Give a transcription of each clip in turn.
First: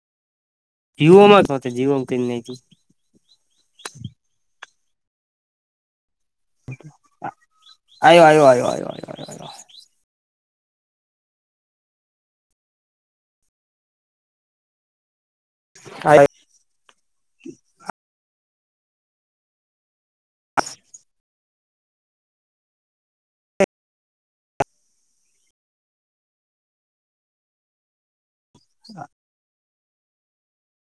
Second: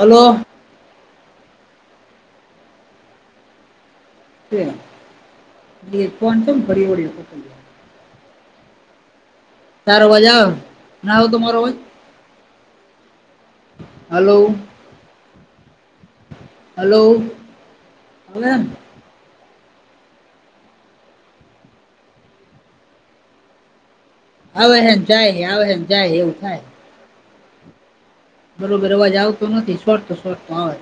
Hello. જીવોમાં જ હો, જીવ કઈ ન. શ નિ કોનસમ ઘડી વળકો પ આ આ્યો આ્યો આ આ [unintelligible] ચાર વાજે, આવ ના, આવ તમારો વાજ. હલો. હા. હલો. [unintelligible] હવે હેન જાય, આવે હેન જાય, એવું થાય. બરોબર, અવાજ આવતો નથી, શોટતો શોટ તો અવાજ.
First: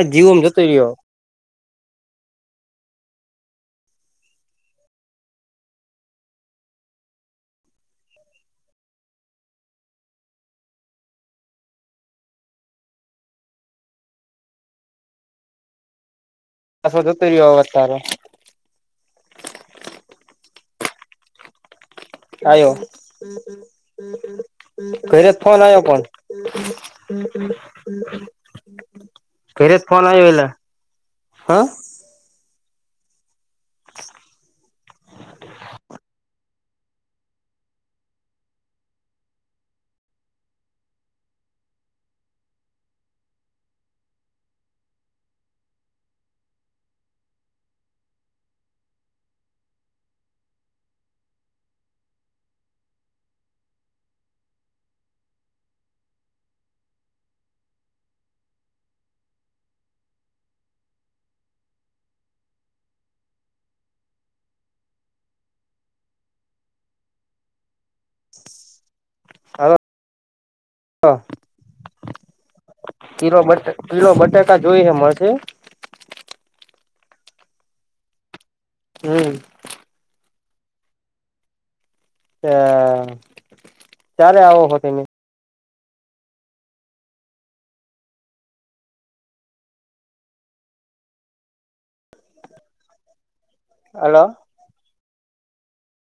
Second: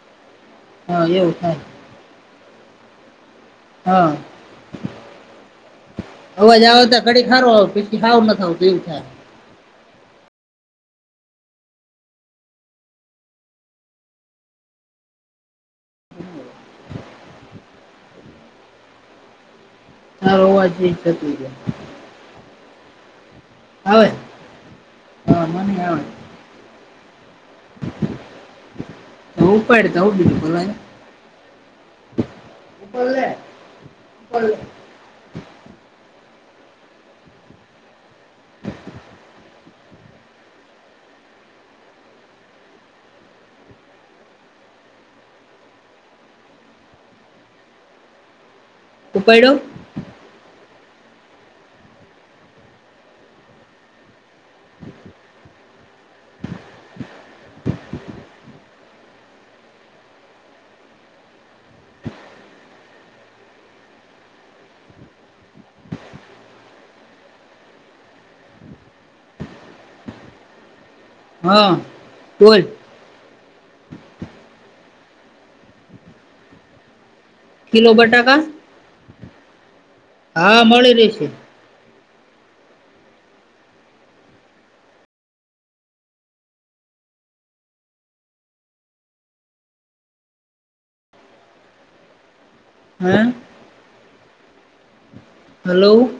અ ત જીવોમ જોતો રહ્યો. એવું. હા. અવાજ આવ તો ઘડી ખારો, આવું પછી ખાવ ન થ આવતું એવું થાય. બસો, વધતો રહ્યો વધારો. હા, હોવા જ થતું છે. ઓ. આવે ઘરે જ હા ફોન મને આવ્યો, આવે પણ તો ફેરેજ ઉપાડ ફોન તો હું આવે, બીજું એલા બોલાય હા. એ બલે. [unintelligible] [unintelligible] ઉપાડયો. હ, હા. હા, બોલ? કીલો બટ, કીલો બટાકા જોઈ હ મળે છે? કિલો બટાકા? હમ્મ હા, મળી રહી છે. હ, કારે આવો તમે હ.. હલો. હલો.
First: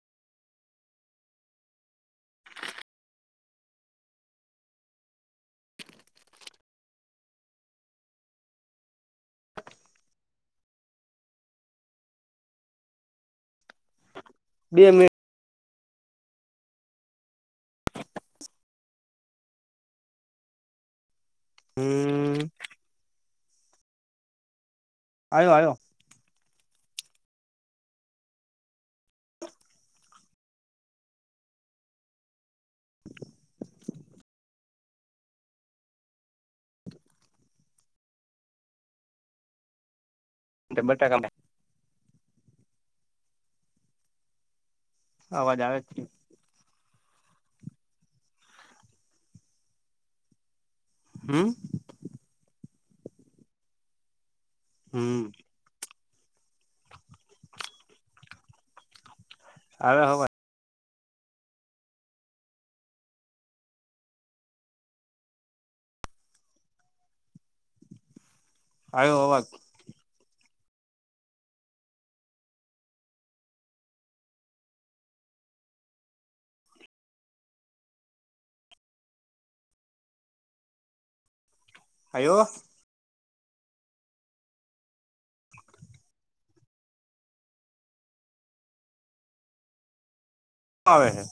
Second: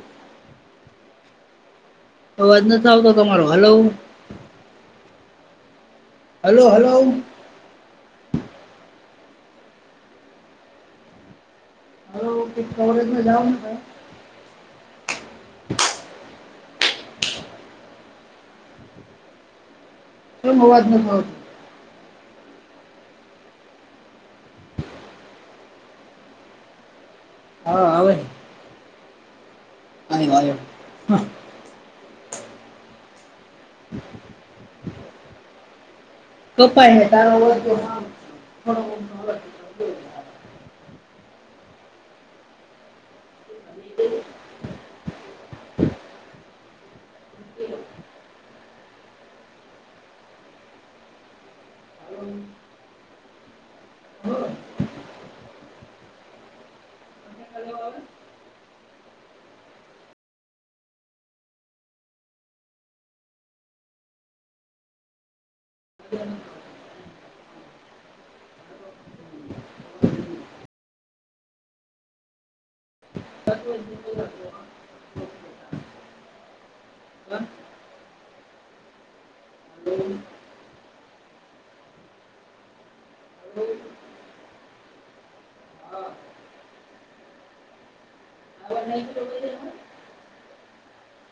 અવાજ નથ આવતો તમારો હલો. Hello hello. [inaudible] [unintelligible] કોલેજ મા જવા નુ થયે બે મિ કેમ અવાઝ નથ આવતો હમ્મ આયો, આયો હા, આવે. આયો, આયો. [inaudible] કપાય ને તારો અવાઝ આવે હે [unintelligible] ડબલ ટકામે [inaudible] અવાજ આવે છે? [inaudible] હમ્મ હેલો હમ્મ હલો આવે આયો હવે [unintelligible] આવ્યો હો અવાઝ [inaudible] હ [inaudible] આવ્યો નહીં નહી [unintelligible] આવે હે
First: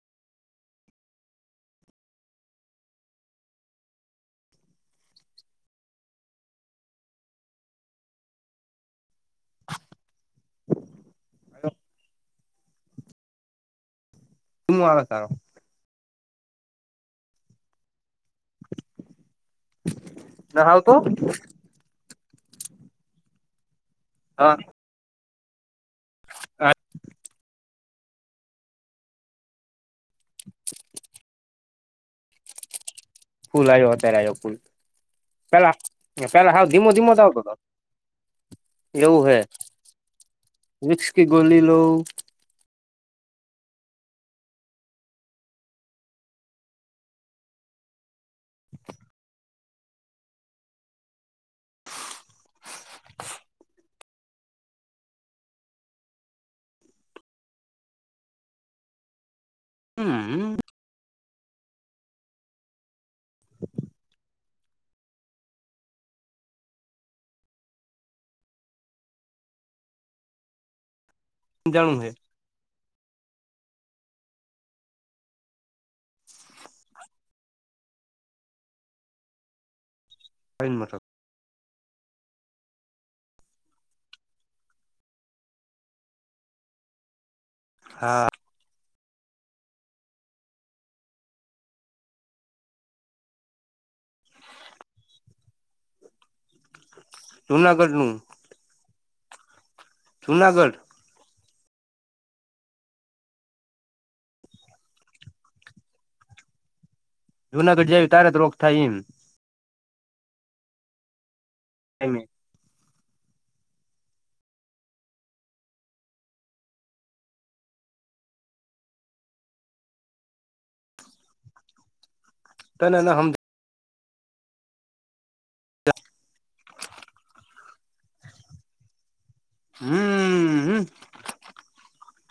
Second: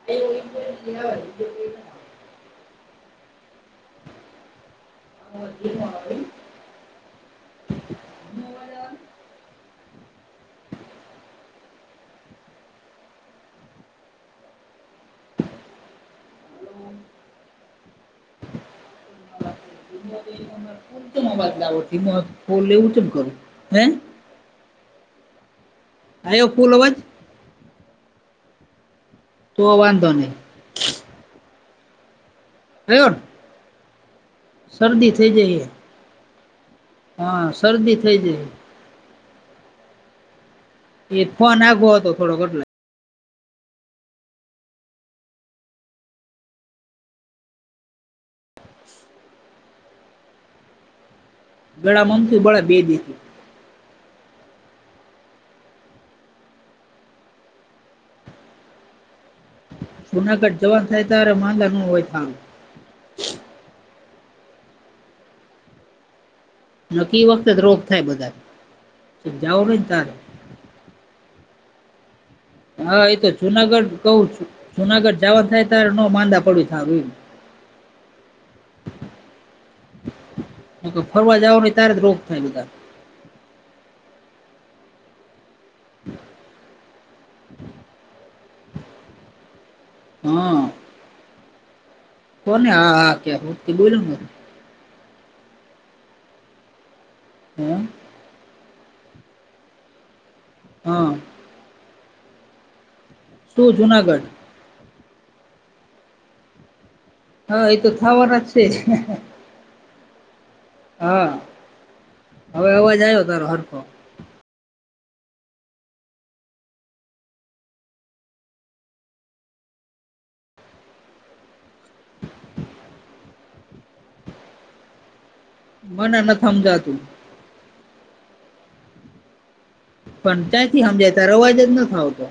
[unintelligible] [unintelligible] હલો. ધીમો આવે તારો ના આવતો [unintelligible] હા. આયો, ફૂલ અવાજ? તો વાંધો નહી. આયો ને ફૂલ આવ્યો, અત્યારે આવ્યો ફૂલ. શરદી થઈ જાય હે પેલા સાવ હાવ ધીમો ધીમો જ આવતો હા હતો શરદી થઈ જાય એવું હે વિકસ કી ગોલી લો થોડો બદલાય ગાળા મા બડે અમથું બે દી જુનાગઢ જવાનું થાય, ત્યારે માલા નું હોય, થામ. [unintelligible] નકી વખતે જ રોગ થાય, બધા જાવો નહી ને તારે. જાણું ન. હા, એતો જુનાગઢ કહું, જુનાગઢ જવાનું થાય, ત્યારે ન માંદા પડ્યું સારું એ. ફરવા જાવ નહી, ત્યારે જ રોગ થાય બધા. [unintelligible] હા. હમ. કોને? હા, હા, ક્યા બોલો? હે જુનાગઢનું. જૂનાગઢ. હા. શું જુનાગઢ? હા એ તો જુનાગઢ જાય, ત્યારે તો થાવાના જ રોગ છે થાય એમ‌. હા. એમ. હવે અવાજ તારો હરકો. [unintelligible] ત ના ના હમ [unintelligible] મને ન સમજાવતું. હમ પણ હમ ક્યાંથી સમજાયતા, અવાજ જ નથી આવતો.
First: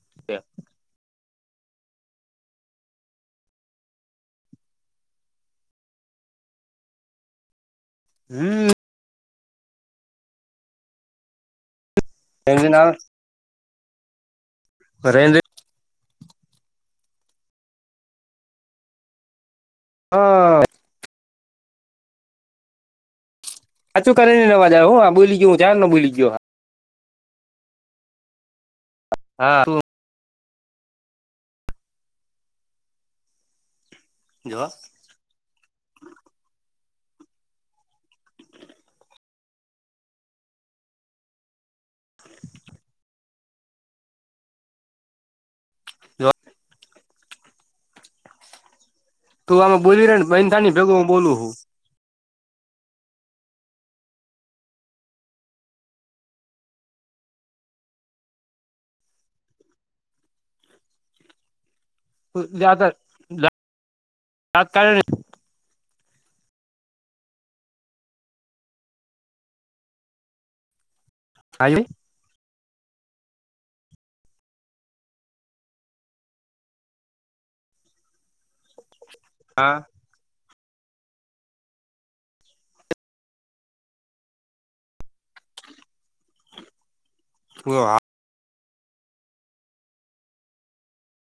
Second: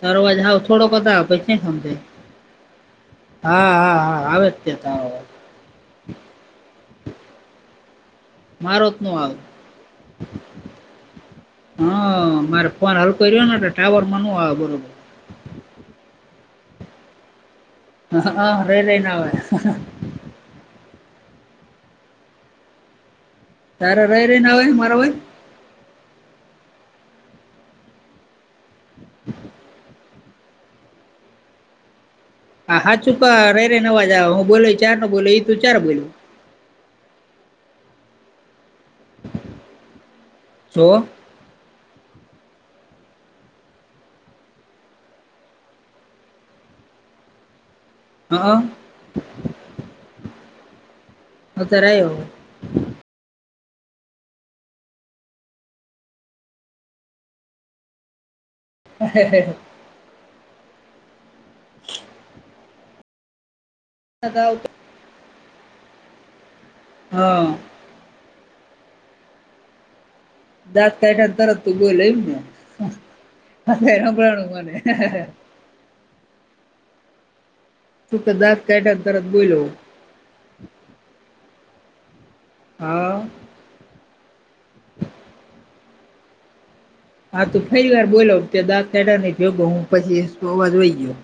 તારોવાજ હાવ થોડો કરતા પ [unintelligible] સમજ, હા, હા, હા, આવે તે. હમ મારો જ ન આવ હ મારે ફન હલ [unintelligible] ના, ટાવર મા બરોબર. પર. હ, હા, ર રઈને આવે. હા. તારે હચું રહી કરી રહી ને, આવે નવાજા મારો હ અવાજ બોલી ગયો હું, ધ્યાન ના બોલી ગયો. હા. હા, હા, ચુપા રહી રે નવાજા, હું જો બોલો ચાર નો, બોલો એ તું ચાર બોલ્યો. ચો [unintelligible] હ. હ. હા. તું અમે બોલીવી ર ને, બન થ ની ભેગ હું બોલું હું. [unintelligible] કરાયો. હ. તો જદર [unintelligible] હા. તાકા. હા. દાંત કાઠાને તરત હા તું ગયો, લઈને, રમળનું, મને. તુક તો જત કટા તત બોલો [unintelligible] હા. હા, તું ફરી વાર, બોલો? દા ન જો હું પછી અવાજ હોહી ગયો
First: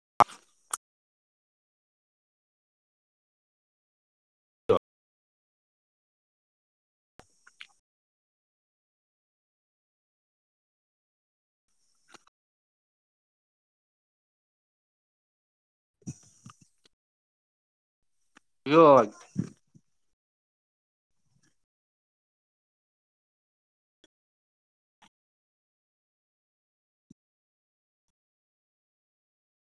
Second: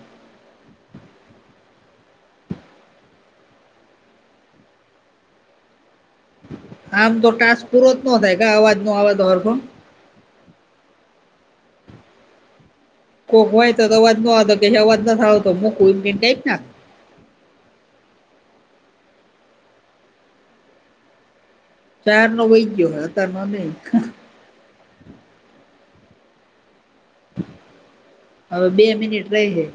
આમ તો ટાસ્ક પૂરો જ ન થાય, ક અવાજ નો અવાજ હરફ કોક વય તો તો વ ન આવતો કેવા થ આવતો મકક ના એ આ ક્યાર નો હુઈ ગયો હે અતાર નો નહીં - હવે બે મિનિટ રહી હે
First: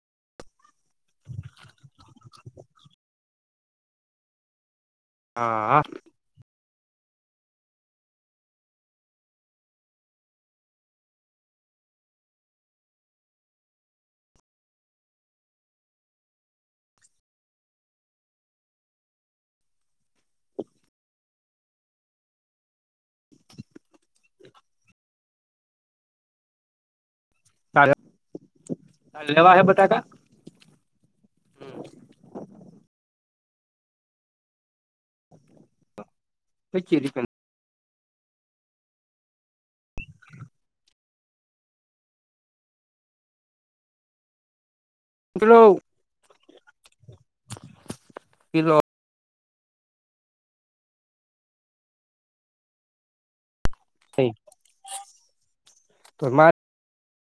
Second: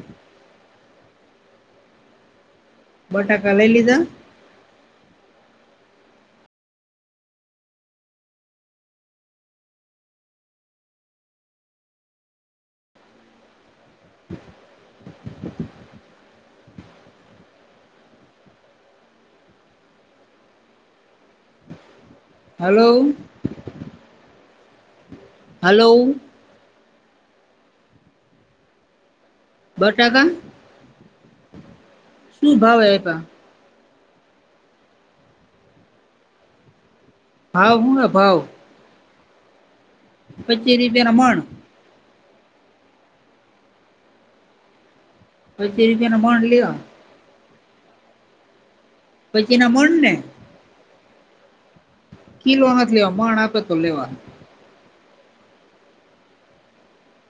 બટાકા લય લીધા હા હલો હલો તારે લેવા હે બટાકા શું ભાવ એકા - પચી રૂપિયા ભાવ હું હ ભાવ પચી રૂપિયા મંણ કિલો પછી રૂપિયા નનો મણ લીહ - કિલો પછી ના મણ ને કિલો નત લેવા મણ આપે તો લેવાનું તો મારે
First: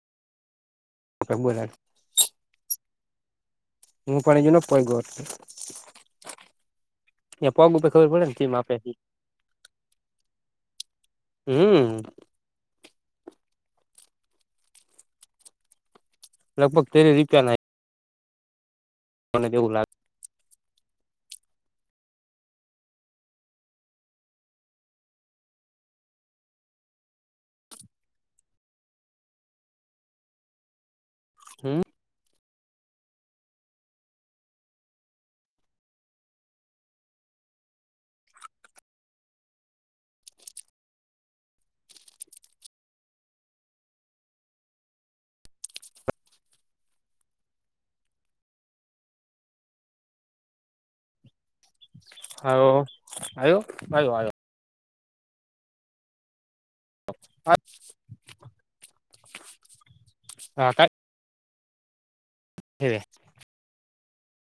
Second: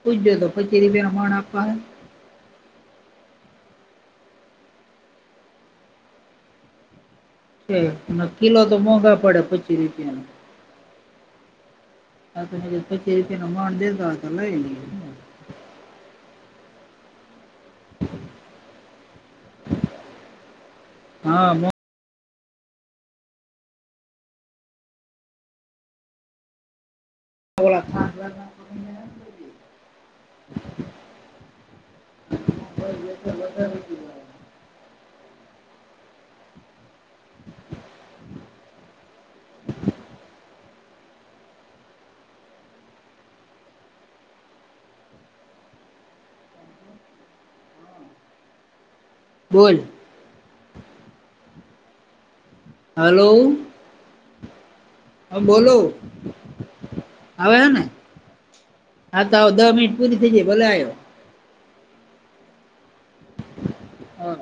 પૂજજો તો પછી રૂપિયા ના મણ આપવા બોલા હ હૂ પણ અજુ નથ પોયગો પગ ઉપર ખબર હમ્મ પડે ને કિલો કેમ આપે લોતો મોંઘા પડે પચી રૂપિયા હમ્મ આ ત હ પચી રૂપિયા નો મણ દેતો હોતો લય લિયે લગભગ તેરી રૂપિયા ના મને એવું લાગે હા [unintelligible] હમ્મ [unintelligible] વદારે કીધું બોલ હો આવ્યો આવ્યો હા બોલો આવ્યો ને હા તો આવો દહ મિનિટ પૂરી થઇ જાય ભલે આવ્યો હે હ